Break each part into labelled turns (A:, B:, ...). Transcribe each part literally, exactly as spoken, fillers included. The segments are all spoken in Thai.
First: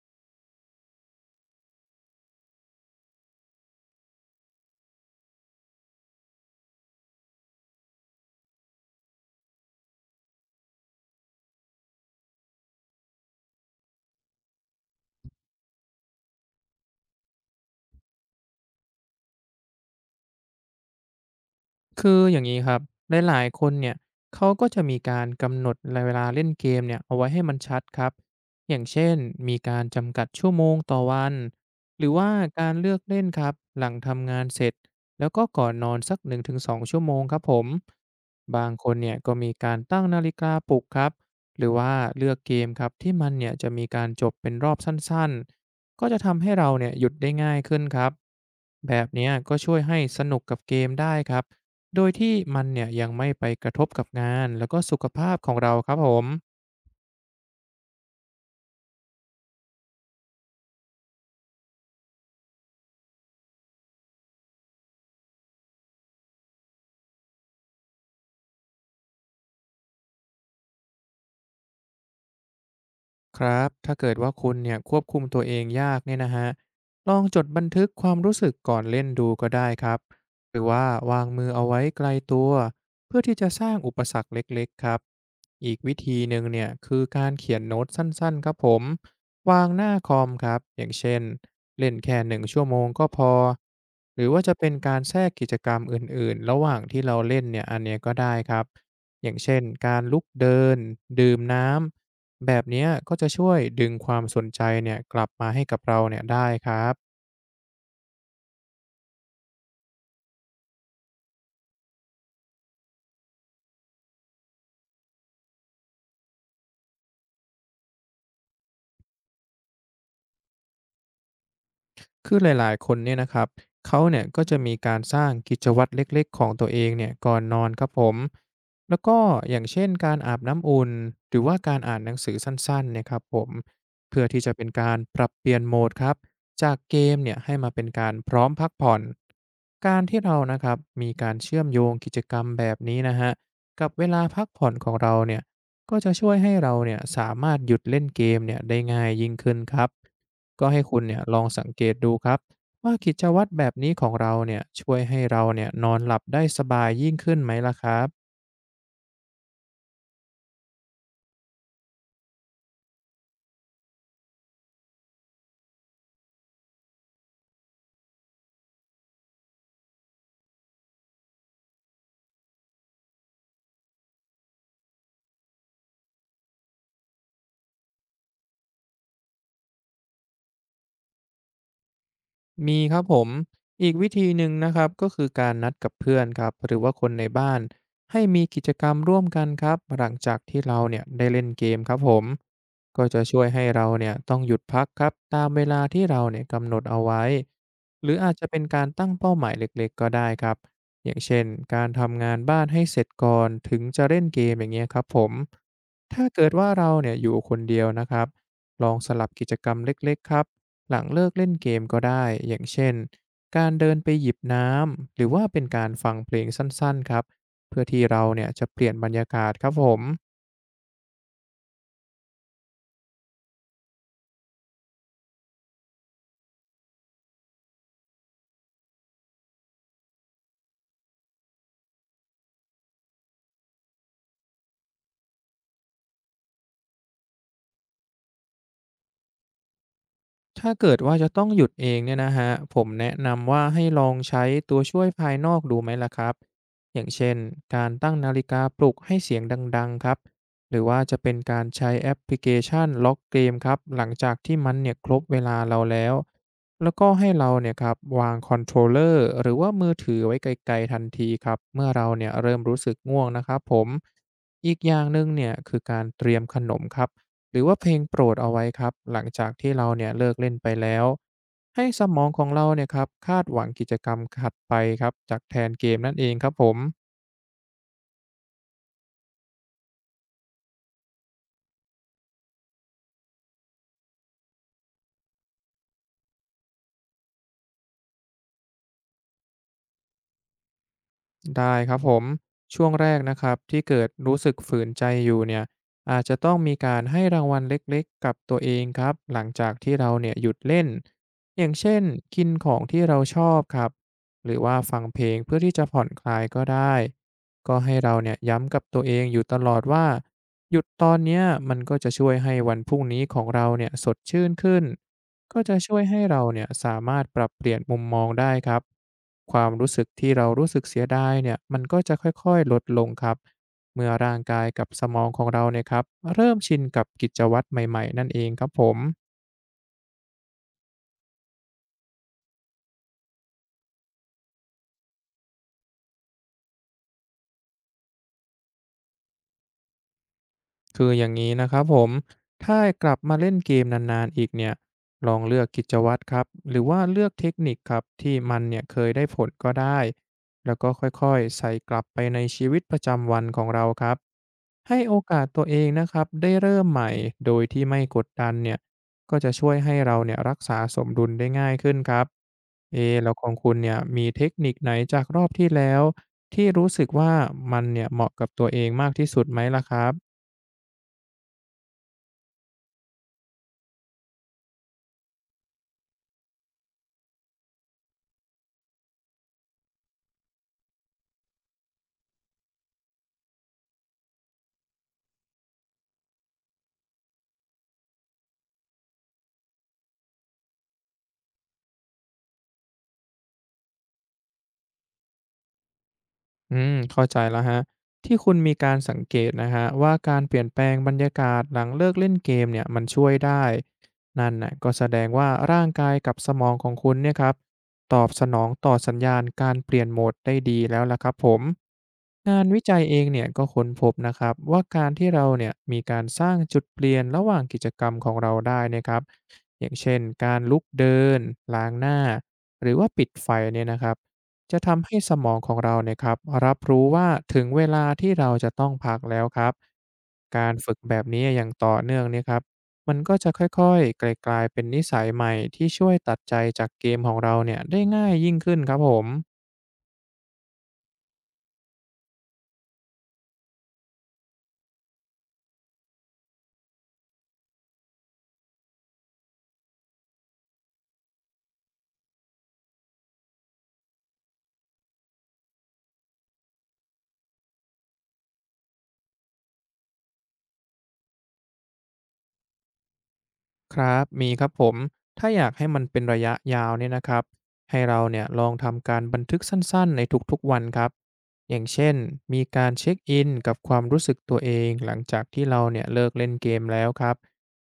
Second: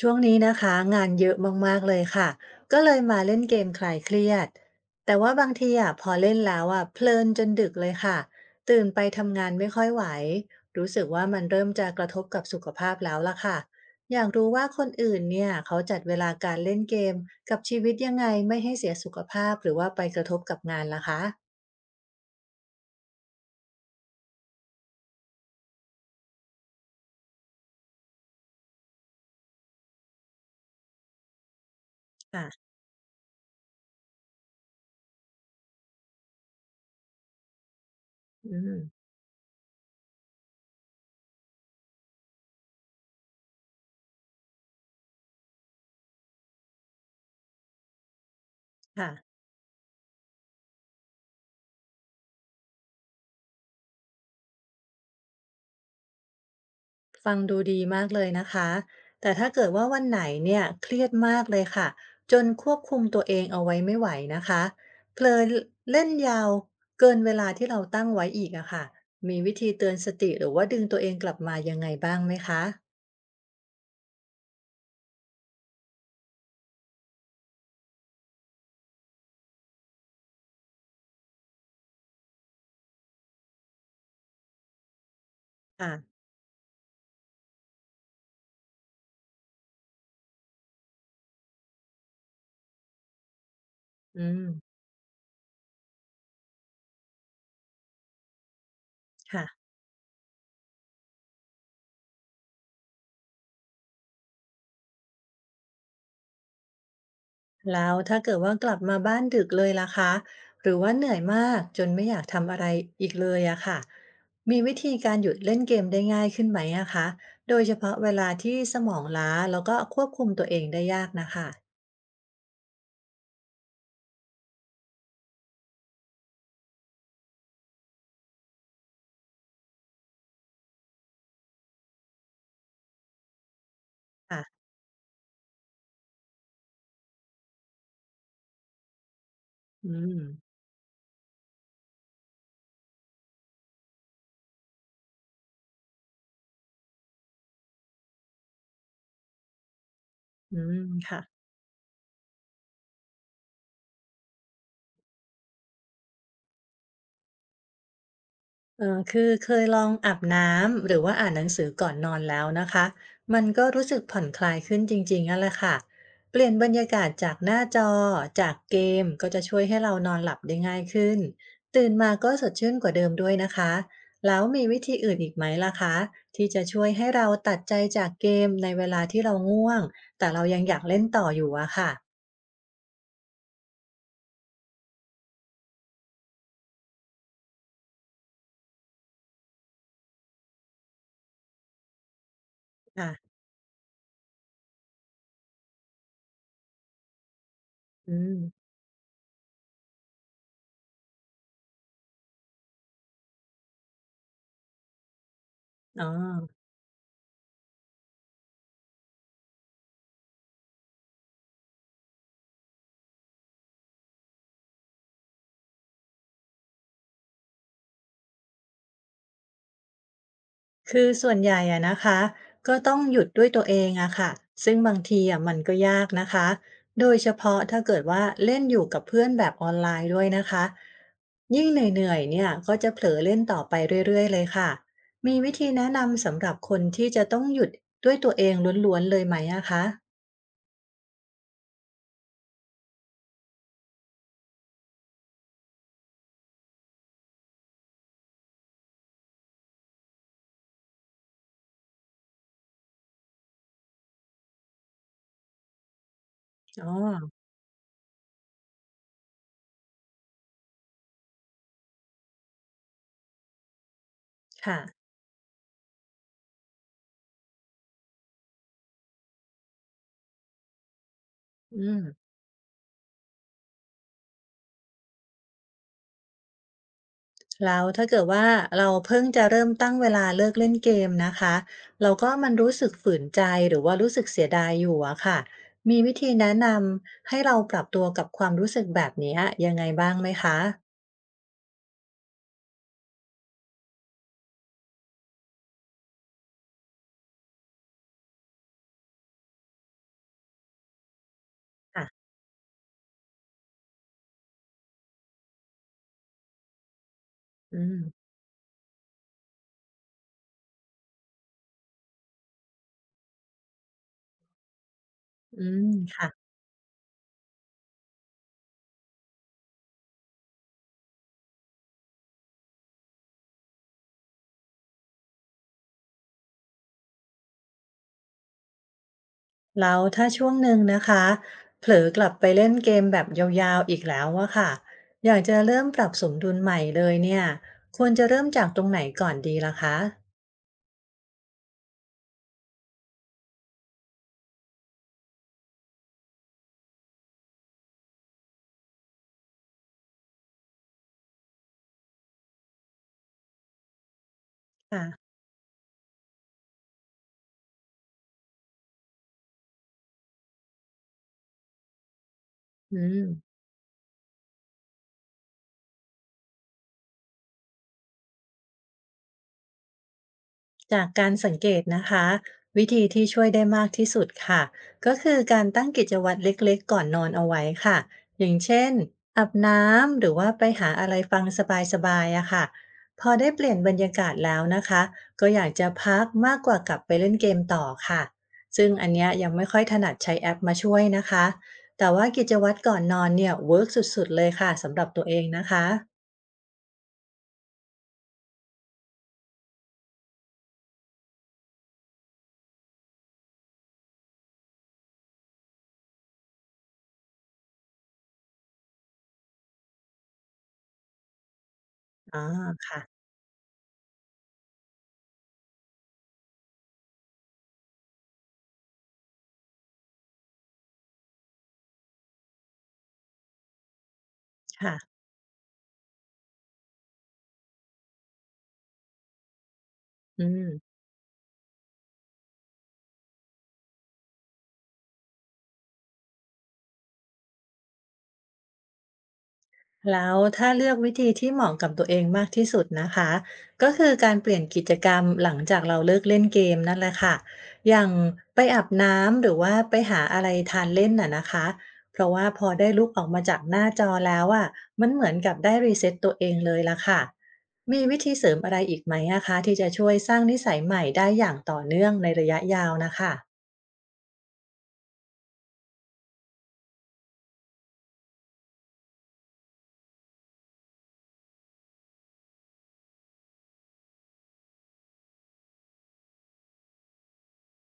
A: ช่วงนี้นะคะงานเยอะมากๆเลยค่ะก็เลยมาเล่นเกมคลายเครียดแต่ว่าบางทีอ่ะพอเล่นแล้วอ่ะเพลินจนดึกเลยค่ะตื่นไปทำงานไม่ค่อยไหวรู้สึกว่ามันเริ่มจะกระทบกับสุขภาพแล้วล่ะค่ะอยากรู้ว่าคนอื่นเนี่ยเขาจัดเวลาการเล่นเกมกับชีวิตยังไงไม่ให้เสียสุขภาพหรือว่าไปกระทบกับงานล่ะคะ
B: คืออย่างนี้ครับหลายๆคนเนี่ยเขาก็จะมีการกำหนดเวลาเล่นเกมเนี่ยเอาไว้ให้มันชัดครับอย่างเช่นมีการจำกัดชั่วโมงต่อวันหรือว่า
A: ค่ะ
B: การเลือกเล่นครับหลังทำงานเสร็จแล้วก็ก่อนนอนสักหนึ่งถึงสองชั่วโมงครับผม
A: อื
B: บาง
A: ม
B: คนเนี่ยก็มีการตั้งนาฬิกาปลุกครับหรือว่าเลือกเกมครับที่มันเนี่ยจะมีการจบเป็นรอบสั้นๆก็จะทำให้เราเนี่ยหยุดได้ง่ายขึ้นครับแบบ
A: ค่ะ
B: เนี้ยก็ช่วยให้สนุกกับเกมได้ครับ โดยที่มันเนี่ยยังไม่ไปกระทบกับงานแล้วก็สุขภาพของเราครับผม
A: ฟังดูดีมากเลยนะคะ แต่ถ้าเกิดว่าวันไหนเนี่ยเครียดมากเลยค่ะ จนควบคุมตัวเองเอาไว้ไม่ไหวนะคะเพลินเล่นยาวเกินเวลาที่เราตั้งไว้อีกอะค่ะมีวิธีเตือนสติหรือว่าดึงตัวเองกลับมายังไงบ้างไหมคะ
B: ครับ ถ้าเกิดว่าคุณเนี่ยควบคุมตัวเองยากเนี่ยนะฮะลองจดบันทึกความรู้สึกก่อนเล่นดูก็ได้ครับ หรือว่าวางมือเอาไว้ไกลตัวเพื่อที่จะสร้างอุปสรรคเล็กๆครับ อีก
A: ค่ะ
B: วิธีหนึ่งเนี่ยคือการเขียนโน้ตสั้นๆครับผม วางหน้าคอมครับ อย่างเช่นเล่นแค่หนึ่งชั่วโมงก็พอ หรื
A: อื
B: อ
A: ม
B: ว่าจะเป็นการแทรกกิจกรรมอื่นๆระหว่างที่เราเล่นเนี่ยอันเนี้ยก็ได้ครับอย่าง
A: ค่ะ
B: เช่นการลุกเดินดื่มน้ำ แบบเนี้ยก็จะช่วยดึงความสนใจเนี่ยกลับมาให้กับเราเนี่ยได้ครับ
A: แล้วถ้าเกิดว่ากลับมาบ้านดึกเลยล่ะคะหรือว่าเหนื่อยมากจนไม่อยากทำอะไรอีกเลยอะค่ะมีวิธีการหยุดเล่นเกมได้ง่ายขึ้นไหมอะคะโดยเฉพาะเวลาที่สมองล้าแล้วก็ควบคุมตัวเองได้ยากนะคะ
B: คือหลายๆคนเนี่ยนะครับเขาเนี่ยก็จะมีการสร้างกิจวัตรเล็กๆของตัวเองเนี่ยก่อนนอนครับผมแล้วก็อย่างเช่นการอาบน้ำอุ่นหรือว่าการอ่านหนังสือสั้นๆเนะครับผมเพื่อ
A: ค่ะ
B: ที่จะเป็นการปรับเปลี่ยนโหมดครับจากเกมเนี่ยให้มาเป็นการพร้อมพักผ่อน
A: อื
B: การที่เรา
A: ม
B: นะครับมีการเชื่อมโยงกิจกรรมแบบนี้นะฮะกับเวลาพักผ่อนของเราเนี่ยก็จะช่วยให้เราเนี่ยสามารถหยุดเล่นเกมเนี่ยได้ง่ายยิ่งขึ้นครับ
A: อื
B: ก็ให้
A: ม
B: คุณเนี่
A: ค่ะ
B: ยลองสังเกตดูครับว่ากิจวัตรแบบนี้ของเราเนี่ยช่วยให้เราเนี่ยนอนหลับได้สบายยิ่งขึ้นไหมล่ะครับ
A: เอ่อคือเคยลองอาบน้ำหรือว่าอ่านหนังสือก่อนนอนแล้วนะคะมันก็รู้สึกผ่อนคลายขึ้นจริงๆนั่นแหละค่ะเปลี่ยนบรรยากาศจากหน้าจอจากเกมก็จะช่วยให้เรานอนหลับได้ง่ายขึ้นตื่นมาก็สดชื่นกว่าเดิมด้วยนะคะแล้วมีวิธีอื่นอีกไหมล่ะคะที่จะช่วยให้เราตัดใจจากเกมในเวลาที่เราง่วงแต่เรายังอยากเล่นต่ออยู่อะค่ะ
B: มีครับผมอีกวิธีหนึ่งนะครับก็คือการนัดกับเพื่อนครับหรือว่าคนในบ้านให้มีกิจกรรมร่วมกันครับหลังจากที่เราเนี่ยได้เล่นเกมครับผมก็จะ
A: ค่ะ
B: ช่วยให้เราเนี่ยต้องหยุดพักครับตามเวลาที่เราเนี่ยกำหนดเอาไว้หรือ
A: อื
B: อาจ
A: ม
B: จะเป็นการตั้งเป้าหมายเล็กๆก็ได้ครับอย่างเช่นการทำงานบ้านให้เสร็จก่อนถึงจะเล่นเกมอย่างเงี้ยครับผม
A: อ๋อ
B: ถ้าเกิดว่าเราเนี่ยอยู่คนเดียวนะครับลองสลับกิจกรรมเล็กๆครับ หลังเลิกเล่นเกมก็ได้ อย่างเช่น การเดินไปหยิบน้ำ หรือว่าเป็นการฟังเพลงสั้นๆครับ เพื่อที่เราเนี่ยจะเปลี่ยนบรรยากาศครับผม
A: คือส่วนใหญ่อะนะคะก็ต้องหยุดด้วยตัวเองอะค่ะซึ่งบางทีอะมันก็ยากนะคะโดยเฉพาะถ้าเกิดว่าเล่นอยู่กับเพื่อนแบบออนไลน์ด้วยนะคะยิ่งเหนื่อยๆเนี่ยก็จะเผลอเล่นต่อไปเรื่อยๆเลยค่ะมีวิธีแนะนำสำหรับคนที่จะต้องหยุดด้วยตัวเองล้วนๆเลยไหมอะคะ
B: ถ้าเกิดว่าจะต้องหยุดเองเนี่ยนะฮะผมแนะนำว่าให้ลองใช้ตัวช่วยภายนอกดูไหมล่ะครับอย่างเช่นการตั้งนาฬิกาปลุกให้เสียงดังๆครับหรือว่าจะเป็นการใช้แอปพลิเคชันล็อกเกมครับหลังจากที่มันเนี่ยครบเวลาเราแล้ว
A: อ๋
B: แล้วก็ให้
A: อ
B: เราเนี่ยครับวางคอนโทรลเลอร์หรือว่ามือถือไว้ไกลๆทันทีครับเมื่อเราเนี่ยเริ่มรู้สึกง่วงนะครับผมอี
A: ค่ะ
B: กอย่างหนึ่งเนี่ยคือการเตรียมขนมครับ หรือว่าเพลงโปรดเอาไว้ครับหลังจากที่เราเนี่ยเลิกเล่นไปแล้ว
A: อื
B: ให้ส
A: ม
B: มองของเราเนี่ยครับคาดหวังกิจกรรมถัดไปครับจากแทนเกมนั่นเองครับผม
A: แล้วถ้าเกิดว่าเราเพิ่งจะเริ่มตั้งเวลาเลิกเล่นเกมนะคะแล้วก็มันรู้สึกฝืนใจหรือว่ารู้สึกเสียดายอยู่อะค่ะมีวิธีแนะนำให้เราปรับตัวกับความรู้สึกแบบเนี้ยยังไงบ้างไหมคะ
B: ได้ครับผมช่วงแรกนะครับที่เกิดรู้สึกฝืนใจอยู่เนี่ยอาจจะต้องมีการให้รางวัลเล็กๆกับตัวเองครับหลังจากที่เราเนี่ยหยุดเล่นอย่างเช่น
A: ค่ะ
B: กินของที่เราชอบครับหรือว่าฟังเพลงเพื่อที่จะผ่อนคลายก็ได้ก็
A: อื
B: ให้
A: ม
B: เราเนี่ยย้ำกับตัวเองอยู่ตลอดว่าหยุดตอนเนี้ยมันก็จะช่วยให้วันพรุ่งนี้ของเราเนี่ยสดชื่นขึ้น ก็
A: อื
B: จะ
A: ม
B: ช่วยให้
A: ค่ะ
B: เราเนี่ยสามารถปรับเปลี่ยนมุมมองได้ครับความรู้สึกที่เรารู้สึกเสียดายเนี่ยมันก็จะค่อยๆลดลงครับเมื่อร่างกายกับสมองของเราเนี่ยครับเริ่มชินกับกิจวัตรใหม่ๆนั่นเองครับผม
A: แล้วถ้าช่วงหนึ่งนะคะเผลอกลับไปเล่นเกมแบบยาวๆอีกแล้วอะค่ะอยากจะเริ่มปรับสมดุลใหม่เลยเนี่ยควรจะเริ่มจากตรงไหนก่อนดีล่ะคะ
B: คืออย่างนี้นะครับผมถ้ากลับมาเล่นเกมนานๆอีกเนี่ยลองเลือกกิจวัตรครับหรือว่าเลือกเทคนิคครับที่มันเนี่ยเคยได้ผลก็ได้แล้วก็ค่อยๆใส่กลับไปในชีวิตประจำวันของเราครับให้
A: ค่ะ
B: โอกาสตัวเองนะครับได้เริ่มใหม่โดยที่ไม่กดดันเนี่ยก็จะช่วยให้เราเนี่ยรักษาสมดุลได้ง่ายขึ้นครับ
A: อื
B: เอะแล้วขอ
A: ม
B: งคุณเนี่ยมีเทคนิคไหนจากรอบที่แล้วที่รู้สึกว่ามันเนี่ยเหมาะกับตัวเองมากที่สุดไหมล่ะครับ
A: จากการสังเกตนะคะวิธีที่ช่วยได้มากที่สุดค่ะก็คือการตั้งกิจวัตรเล็กๆก่อนนอนเอาไว้ค่ะอย่างเช่นอาบน้ำหรือว่าไปหาอะไรฟังสบายๆอะค่ะพอได้เปลี่ยนบรรยากาศแล้วนะคะก็อยากจะพักมากกว่ากลับไปเล่นเกมต่อค่ะซึ่งอันเนี้ยยังไม่ค่อยถนัดใช้แอปมาช่วยนะคะแต่ว่ากิจวัตรก่อนนอนเนี่ยเวิร์กสุดๆเลยค่ะสำหรับตัวเองนะคะ
B: อืมเข้าใจแล้วคะที่คุณมีการสังเกตนะฮะว่าการเปลี่ยนแปลงบรรยากาศหลังเลิกเล่นเกมเนี่ยมันช่วยได้นั่นน่ะก็แสดงว่าร่างกายกับสมองของคุณเนี่ยครับตอบสนองต่อสัญญาณการเปลี่ยนโหมดได้ดีแล้วล่ะครับผม
A: อ๋อ
B: งานวิจัยเอ
A: ค่ะ
B: งเนี่ยก็ค้นพบนะครับว่าการที่เราเนี่ยมีการสร้างจุดเปลี่ยนระหว่างกิจกรรมของเราได้นะครับอย่างเช่นการลุกเดินล้างหน้าหรือว่าปิดไฟเนี่ยนะครับ จะ
A: ค่ะ
B: ทำให้สมองของเราเนี่ยครับรับรู้ว่าถึงเวลาที่เราจะต้องพักแล้วครับ
A: อื
B: กา
A: ม
B: รฝึกแบบนี้อย่างต่อเนื่องเนี่ยครับมันก็จะค่อยๆกลายๆเป็นนิสัยใหม่ที่ช่วยตัดใจจากเกมของเราเนี่ยได้ง่ายยิ่งขึ้นครับผม
A: แล้วถ้าเลือกวิธีที่เหมาะกับตัวเองมากที่สุดนะคะก็คือการเปลี่ยนกิจกรรมหลังจากเราเลิกเล่นเกมนั่นแหละค่ะอย่างไปอาบน้ำหรือว่าไปหาอะไรทานเล่นน่ะนะคะเพราะว่าพอได้ลุกออกมาจากหน้าจอแล้วอ่ะมันเหมือนกับได้รีเซ็ตตัวเองเลยละค่ะมีวิธีเสริมอะไรอีกไหมนะคะที่จะช่วยสร้างนิสัยใหม่ได้อย่างต่อเนื่องในระยะยาวนะคะ
B: ครับมีครับผมถ้าอยากให้มันเป็นระยะยาวเนี่ยนะครับให้เราเนี่ยลองทำการบันทึกสั้นๆในทุกๆวันครับอย่างเช่นมีการเช็คอินกับความรู้สึกตัวเองหลังจากที่เราเนี่ยเลิกเล่นเกมแล้วครับ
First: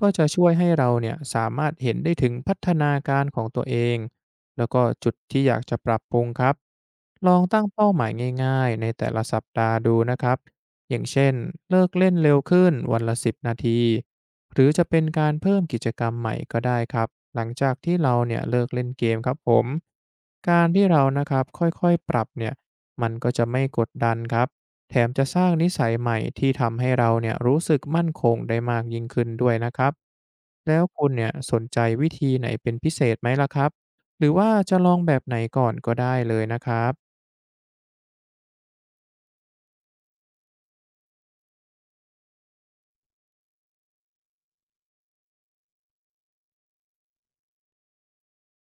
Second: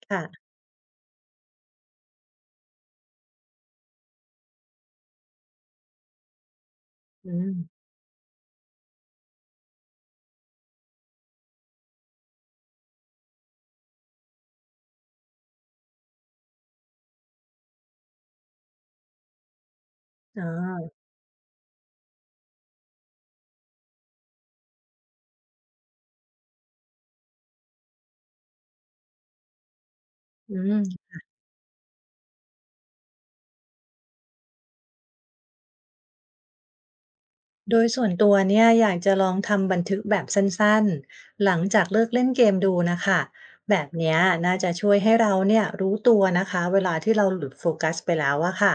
B: ก็จะ
A: ค่ะ
B: ช่วยให้เราเนี่ยสามารถเห็นได้ถึงพัฒนาการของตัวเองแล้วก็จุดที่อยากจะปรับปรุงครับล
A: อื
B: อง
A: ม
B: ตั้งเป้าหมายง่ายๆในแต่ละสัปดาห์ดูนะครับ อย่างเช่นเลิกเล่นเร็วขึ้นวันละสิบนาทีหรือจะเป็นการเพิ่มกิจกรรมใหม่ก็ได้ครับหลังจากที่เราเนี่ยเลิกเล่นเกมครับผม
A: อ๋
B: การที่
A: อ
B: เรานะครับค่อยๆปรับเนี่ยมันก็จะไม่กดดันครับแถมจะสร้างนิสัยใหม่ที่ทำให้เราเนี่ยรู้สึกมั่นคงได้มากยิ่งขึ้นด้วยนะครับ
A: อื
B: แล้ว
A: ม
B: คุณเนี่ยสนใจวิธีไหนเป็นพิเศษไหมล่ะครับหรือว่าจะลองแบบไหนก่อนก็ได้เลยนะครับ
A: โดยส่วนตัวเนี่ยอยากจะลองทำบันทึกแบบสั้นๆ หลังจากเลิกเล่นเกมดูนะคะแบบเนี้ยน่าจะช่วยให้เราเนี่ยรู้ตัวนะคะเวลาที่เราหลุดโฟกัสไปแล้วอะค่ะ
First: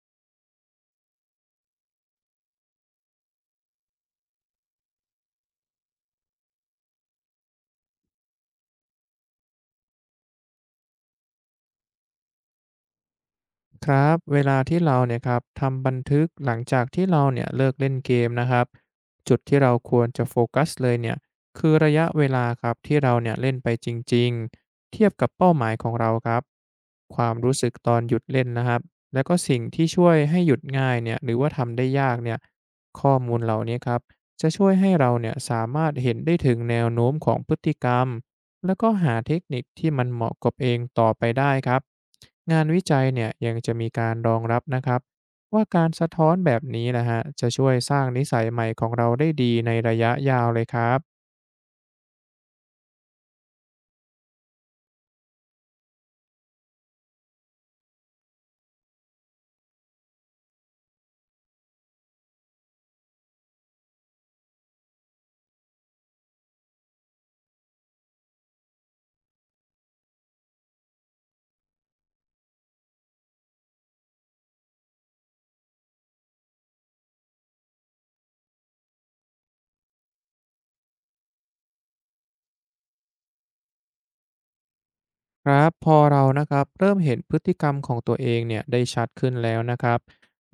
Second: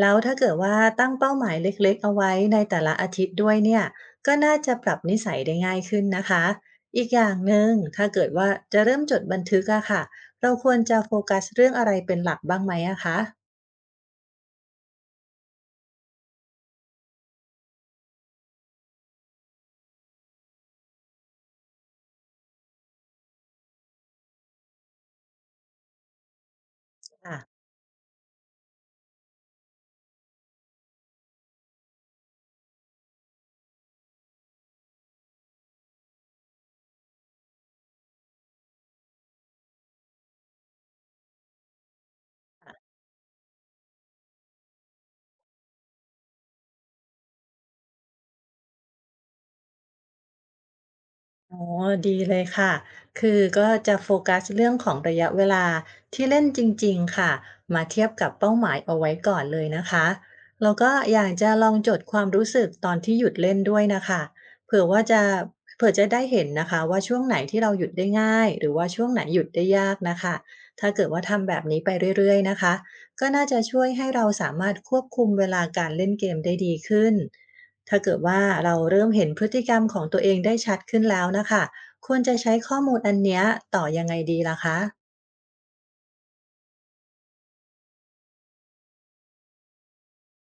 A: แล้วถ้าเกิดว่าตั้งเป้าหมายเล็กๆเอาไว้ในแต่ละอาทิตย์ด้วยเนี่ยก็น่าจะปรับนิสัยได้ง่ายขึ้นนะคะอีกอย่างหนึ่งถ้าเกิดว่าจะเริ่มจดบันทึกอะค่ะเราควรจะโฟกัสเรื่องอะไรเป็นหลักบ้างไหมอะคะ
B: ครับเวลาที่เราเนี่ยครับทำบันทึกหลังจากที่เราเนี่ยเลิกเล่นเกมนะครับจุดที่เราควรจะโฟกัสเลยเนี่ยคือระยะเวลาครับที่เราเนี่ยเล่นไปจริงๆเทียบกับเป้าหมายของเราครับความรู้สึกตอนหยุดเล่นนะครับแล้วก็สิ่งที่ช่วยให้หยุดง่ายเนี่ยหรือว่าทำได้ยากเนี่ยข้อมูลเหล่านี้ครับจะช่วยให้เราเนี่ยสามารถเห็นได้ถึงแนวโน้มของพฤติกรรมแล้วก็หาเทคนิคที่มันเหมาะกับเองต่อไปได้ครับ งานวิจัยเนี่ยยังจะมีการรองรับนะครับว่าการสะท้อนแบบนี้นะฮะจะช่วยสร้างนิสัยใหม่ของเราได้ดีในระยะยาวเลยครับ
A: อ๋อดีเลยค่ะคือก็จะโฟกัสเรื่องของระยะเวลาที่เล่นจริงๆค่ะมาเทียบกับเป้าหมายเอาไว้ก่อนเลยนะคะแล้วก็อยากจะลองจดความรู้สึกตอนที่หยุดเล่นด้วยน่ะคะเผื่อว่าจะเผื่อจะได้เห็นนะคะว่าช่วงไหนที่เราหยุดได้ง่ายหรือว่าช่วงไหนหยุดได้ยากนะคะถ้าเกิดว่าทำแบบนี้ไปเรื่อยๆนะคะก็น่าจะช่วยให้เราสามารถควบคุมเวลาการเล่นเกมได้ดีขึ้น ถ้าเกิดว่าเราเริ่มเห็นพฤติกรรมของตัวเองได้ชัดขึ้นแล้วนะคะควรจะใช้ข้อมูลอันเนี้ยต่อยังไงดีล่ะคะ
B: ครับพอเรานะครับเริ่มเห็นพฤติกรรมของตัวเองเนี่ยได้ชัดขึ้นแล้วนะครับ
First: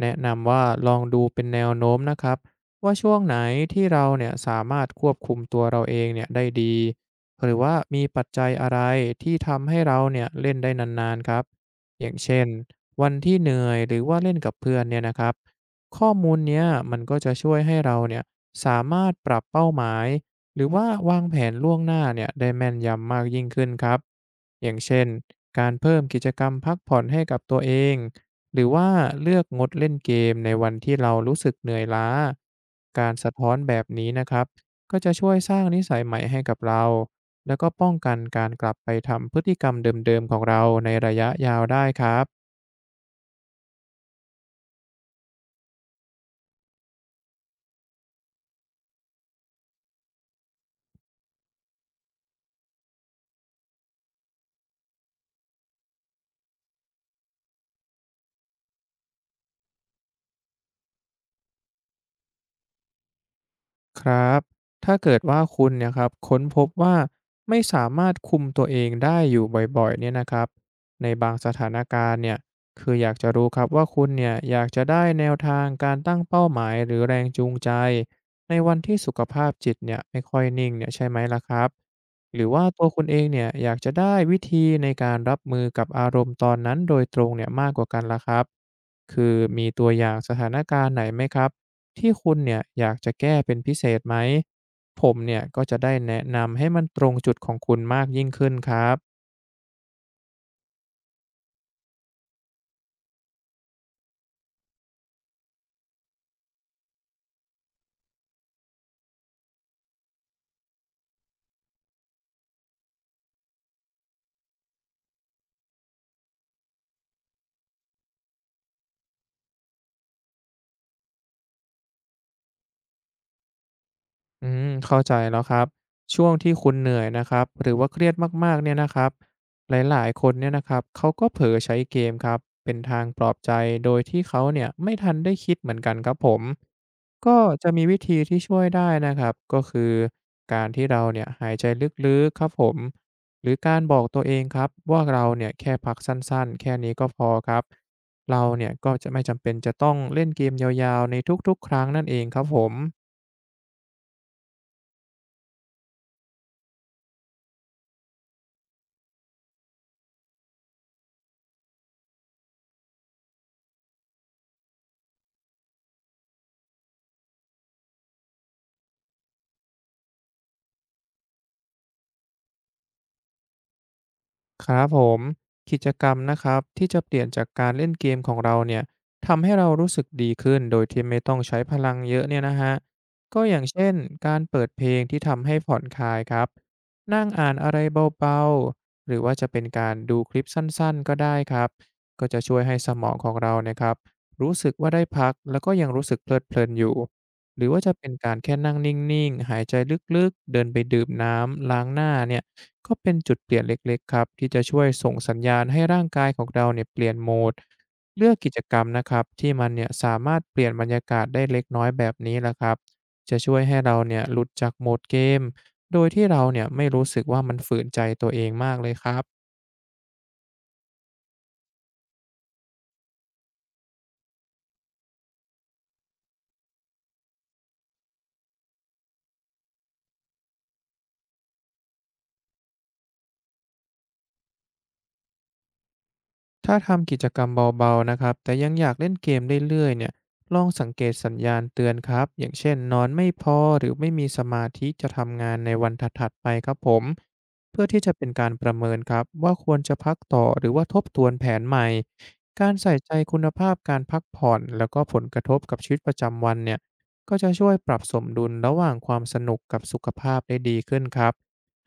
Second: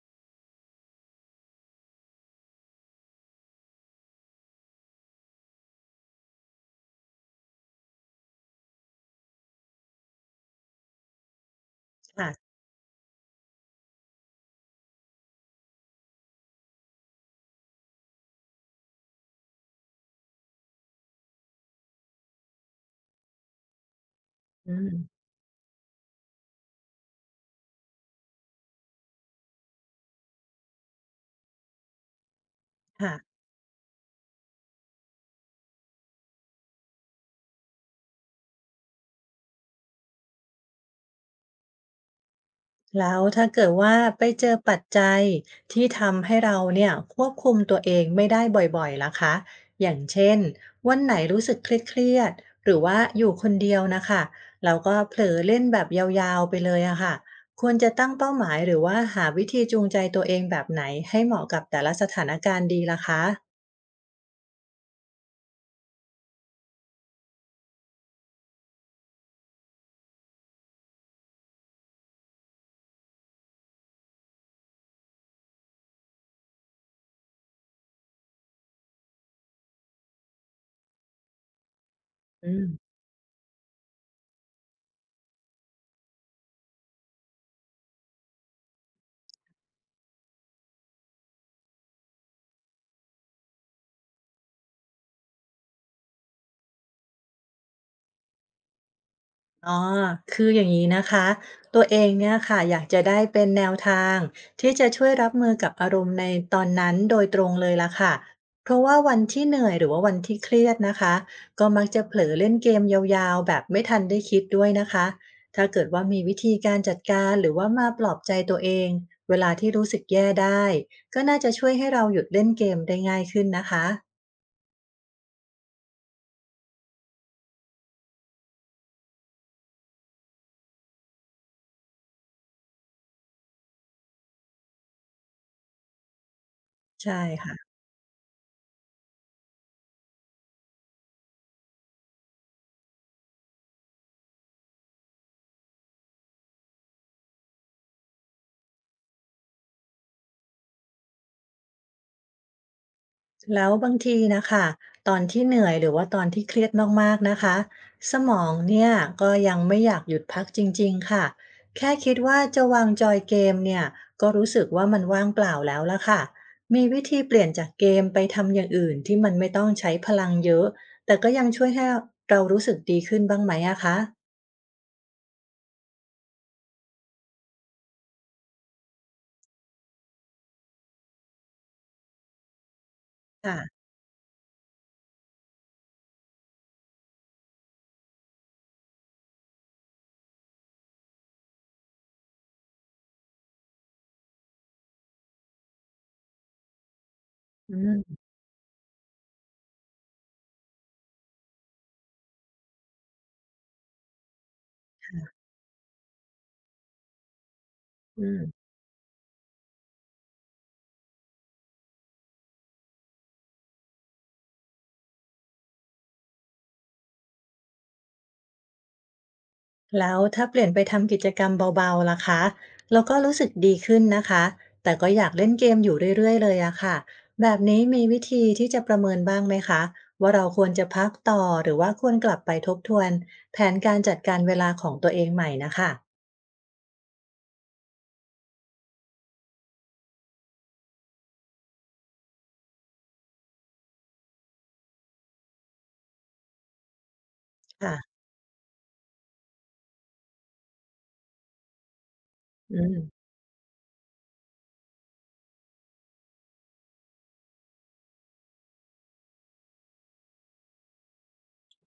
B: แนะนำว่าลองดูเป็นแนวโน้มนะครับว่าช่วงไหนที่เราเนี่ยสามารถควบคุมตัวเราเองเนี่ยได้ดีหรือว่ามีปัจจัยอะไรที่ทำให้เราเนี่ยเล่นได้นานๆครับอย่าง
A: ค่ะ
B: เช่นวันที่เหนื่อยหรือว่าเล่นกับเพื่อนเนี่ยนะครับข้อมูลเนี้ยมันก็จะช่วยให้เราเนี่ยสามารถปรับเป้าหมาย หรือว่าวางแผนล่วงหน้าเนี่ยได้แม่นยำมากยิ่งขึ้นครับอ
A: อื
B: ย่าง
A: ม
B: เช่นการเพิ่มกิจกรรมพักผ่อนให้กับตัวเองหรือว่าเลือกงดเล่นเกมในวันที่เรารู้สึกเหนื่อยล้ากา
A: ค่ะ
B: รสะท้อนแบบนี้นะครับก็จะช่วยสร้างนิสัยใหม่ให้กับเราแล้วก็ป้องกันการกลับไปทำพฤติกรรมเดิมๆของเราในระยะยาวได้ครับ
A: แล้วถ้าเกิดว่าไปเจอปัจจัยที่ทำให้เราเนี่ยควบคุมตัวเองไม่ได้บ่อยๆล่ะคะอย่างเช่นวันไหนรู้สึกเครียดๆหรือว่าอยู่คนเดียวนะคะเลาก็เผลอเล่นแบบยาวๆไปเลยอะค่ะควรจะตั้งเป้าหมายหรือว่าหาวิธีจูงใจตัวเองแบบไหนให้เหมาะกับแต่ละสถานการณ์ดีล่ะคะ
B: ครับถ้าเกิดว่าคุณเนี่ยครับค้นพบว่าไม่สามารถคุมตัวเองได้อยู่บ่อยๆเนี่ยนะครับในบางสถานการณ์เนี่ยคืออยากจะรู้ครับว่าคุณเนี่ยอยากจะได้แนวทางการตั้งเป้าหมายหรือแรงจูงใจในวันที่สุขภาพจิตเนี่ยไม่ค่อยนิ่งเนี่ยใช่ไหมล่ะครับหรือ
A: อื
B: ว่าตัว
A: ม
B: คุณเองเนี่ยอยากจะได้วิธีในการรับมือกับอารมณ์ตอนนั้นโดยตรงเนี่ยมากกว่ากันล่ะครับคือมีตัวอย่างสถานการณ์ไหนไหมครับ ที่คุณเนี่ยอยากจะแก้เป็นพิเศษไหมผมเนี่ยก็จะได้แนะนำให้มันตรงจุดของคุณมากยิ่งขึ้นครับ
A: อ๋อคืออย่างนี้นะคะ ตัวเองเนี่ยค่ะอยากจะได้เป็นแนวทางที่จะช่วยรับมือกับอารมณ์ในตอนนั้นโดยตรงเลยล่ะค่ะ เพราะว่าวันที่เหนื่อยหรือว่าวันที่เครียดนะคะ ก็มักจะเผลอเล่นเกมยาวๆแบบไม่ทันได้คิดด้วยนะคะ ถ้าเกิดว่ามีวิธีการจัดการหรือว่ามาปลอบใจตัวเองเวลาที่รู้สึกแย่ได้ก็น่าจะช่วยให้เราหยุดเล่นเกมได้ง่ายขึ้นนะคะ
B: อืมเข้าใจแล้วครับช่วงที่คุณเหนื่อยนะครับหรือว่าเครียดมากๆเนี่ยนะครับหลายๆคนเนี่ยนะครับเขาก็เผลอใช้เกมครับเป็นทางปลอบใจโดยที่เขาเนี่ยไม่ทันได้คิดเหมือนกันครับผม
A: ใช่
B: ก็จะ
A: ค่ะ
B: มีวิธีที่ช่วยได้นะครับก็คือการที่เราเนี่ยหายใจลึกๆครับผมหรือการบอกตัวเองครับว่าเราเนี่ยแค่พักสั้นๆแค่นี้ก็พอครับเราเนี่ยก็จะไม่จำเป็นจะต้องเล่นเกมยาวๆในทุกๆครั้งนั่นเองครับผม
A: แล้วบางทีนะคะตอนที่เหนื่อยหรือว่าตอนที่เครียดมากๆนะคะสมองเนี่ยก็ยังไม่อยากหยุดพักจริงๆค่ะแค่คิดว่าจะวางจอยเกมเนี่ยก็รู้สึกว่ามันว่างเปล่าแล้วละค่ะมีวิธีเปลี่ยนจากเกมไปทำอย่างอื่นที่มันไม่ต้องใช้พลังเยอะแต่ก็ยังช่วยให้เรารู้สึกดีขึ้นบ้างไหมอะคะ
B: ครับผมกิจกรรมนะครับที่จะเปลี่ยนจากการเล่นเกมของเราเนี่ยทำให้เรารู้สึกดีขึ้นโดยที่ไม่ต้องใช้พลังเยอะเนี่ยนะฮะก็อย่าง
A: ค่ะ
B: เช่นการเปิดเพลงที่ทำให้ผ่อนคลายครับนั่งอ่านอะไรเบาๆหรือว่าจะเป็นการดูคลิปสั้นๆก็ได้ครับก็จะช่วยให้สมองของเราเนี่ยครับรู้สึกว่าได้พักแล้วก็ยังรู้สึกเพลิดเพลินอยู่หรือ
A: อื
B: ว่าจะเป็น
A: ม
B: การแค่นั่งนิ่งๆหายใจลึกๆเดินไปดื่มน้ำล้างหน้าเนี่ย ก็เป็นจุดเปลี่ยนเล็กๆครับที่จะช่วยส่งสัญญาณให้ร่างกายของเราเนี่ยเปลี่ยนโหมด
A: อื
B: เลือกกิจ
A: ม
B: กรรมนะครับที่มันเนี่ยสามารถเปลี่ยนบรรยากาศได้เล็กน้อยแบบนี้แหละครับจะช่วยให้เราเนี่ยหลุดจากโหมดเกมโดยที่เราเนี่ยไม่รู้สึกว่ามันฝืนใจตัวเองมากเลยครับ
A: แล้วถ้าเปลี่ยนไปทำกิจกรรมเบาๆล่ะคะแล้วก็รู้สึกดีขึ้นนะคะแต่ก็อยากเล่นเกมอยู่เรื่อยๆเลยอะค่ะแบบนี้มีวิธีที่จะประเมินบ้างไหมคะว่าเราควรจะพักต่อหรือว่าควรกลับไปทบทวนแผนการจัดการเวลาของตัวเองใหม่นะคะ
B: ถ้าทำกิจกรรมเบาๆนะครับแต่ยังอยากเล่นเกมเรื่อยๆเนี่ยลองสังเกตสัญญาณเตือนครับอย่างเช่นนอนไม่พอหรือไม่มีสมาธิจะทำงานในวันถัดๆไปครับผมเพื่อที่จะ
A: ค่ะ
B: เป็นการประเมินครับว่าควรจะพักต่อหรือว่าทบทวนแผนใหม่การ
A: อื
B: ใส่
A: ม
B: ใจคุณภาพการพักผ่อนแล้วก็ผลกระทบกับชีวิตประจำวันเนี่ยก็จะช่วยปรับสมดุลระหว่างความสนุกกับสุขภาพได้ดีขึ้นครับ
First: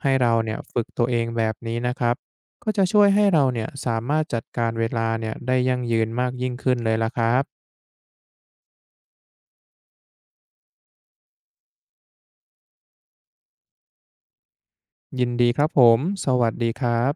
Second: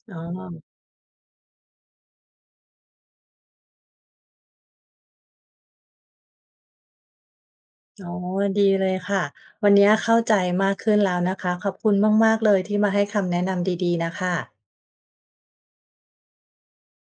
B: ให้
A: อ๋
B: เราเนี่ย
A: อ
B: ฝึกตัวเองแบบนี้นะครับ ก็จะช่วยให้เราเนี่ยสามารถจัดการเวลาเนี่ยได้ยั่งยืนมากยิ่งขึ้นเลยล่ะครับ
A: อ๋อดีเลยค่ะวันนี้เข้าใจมากขึ้นแล้วนะคะขอบคุณมากๆเลยที่มาให้คำแนะนำดีๆนะคะ
B: ยินดีครับผม สวัสดีครับ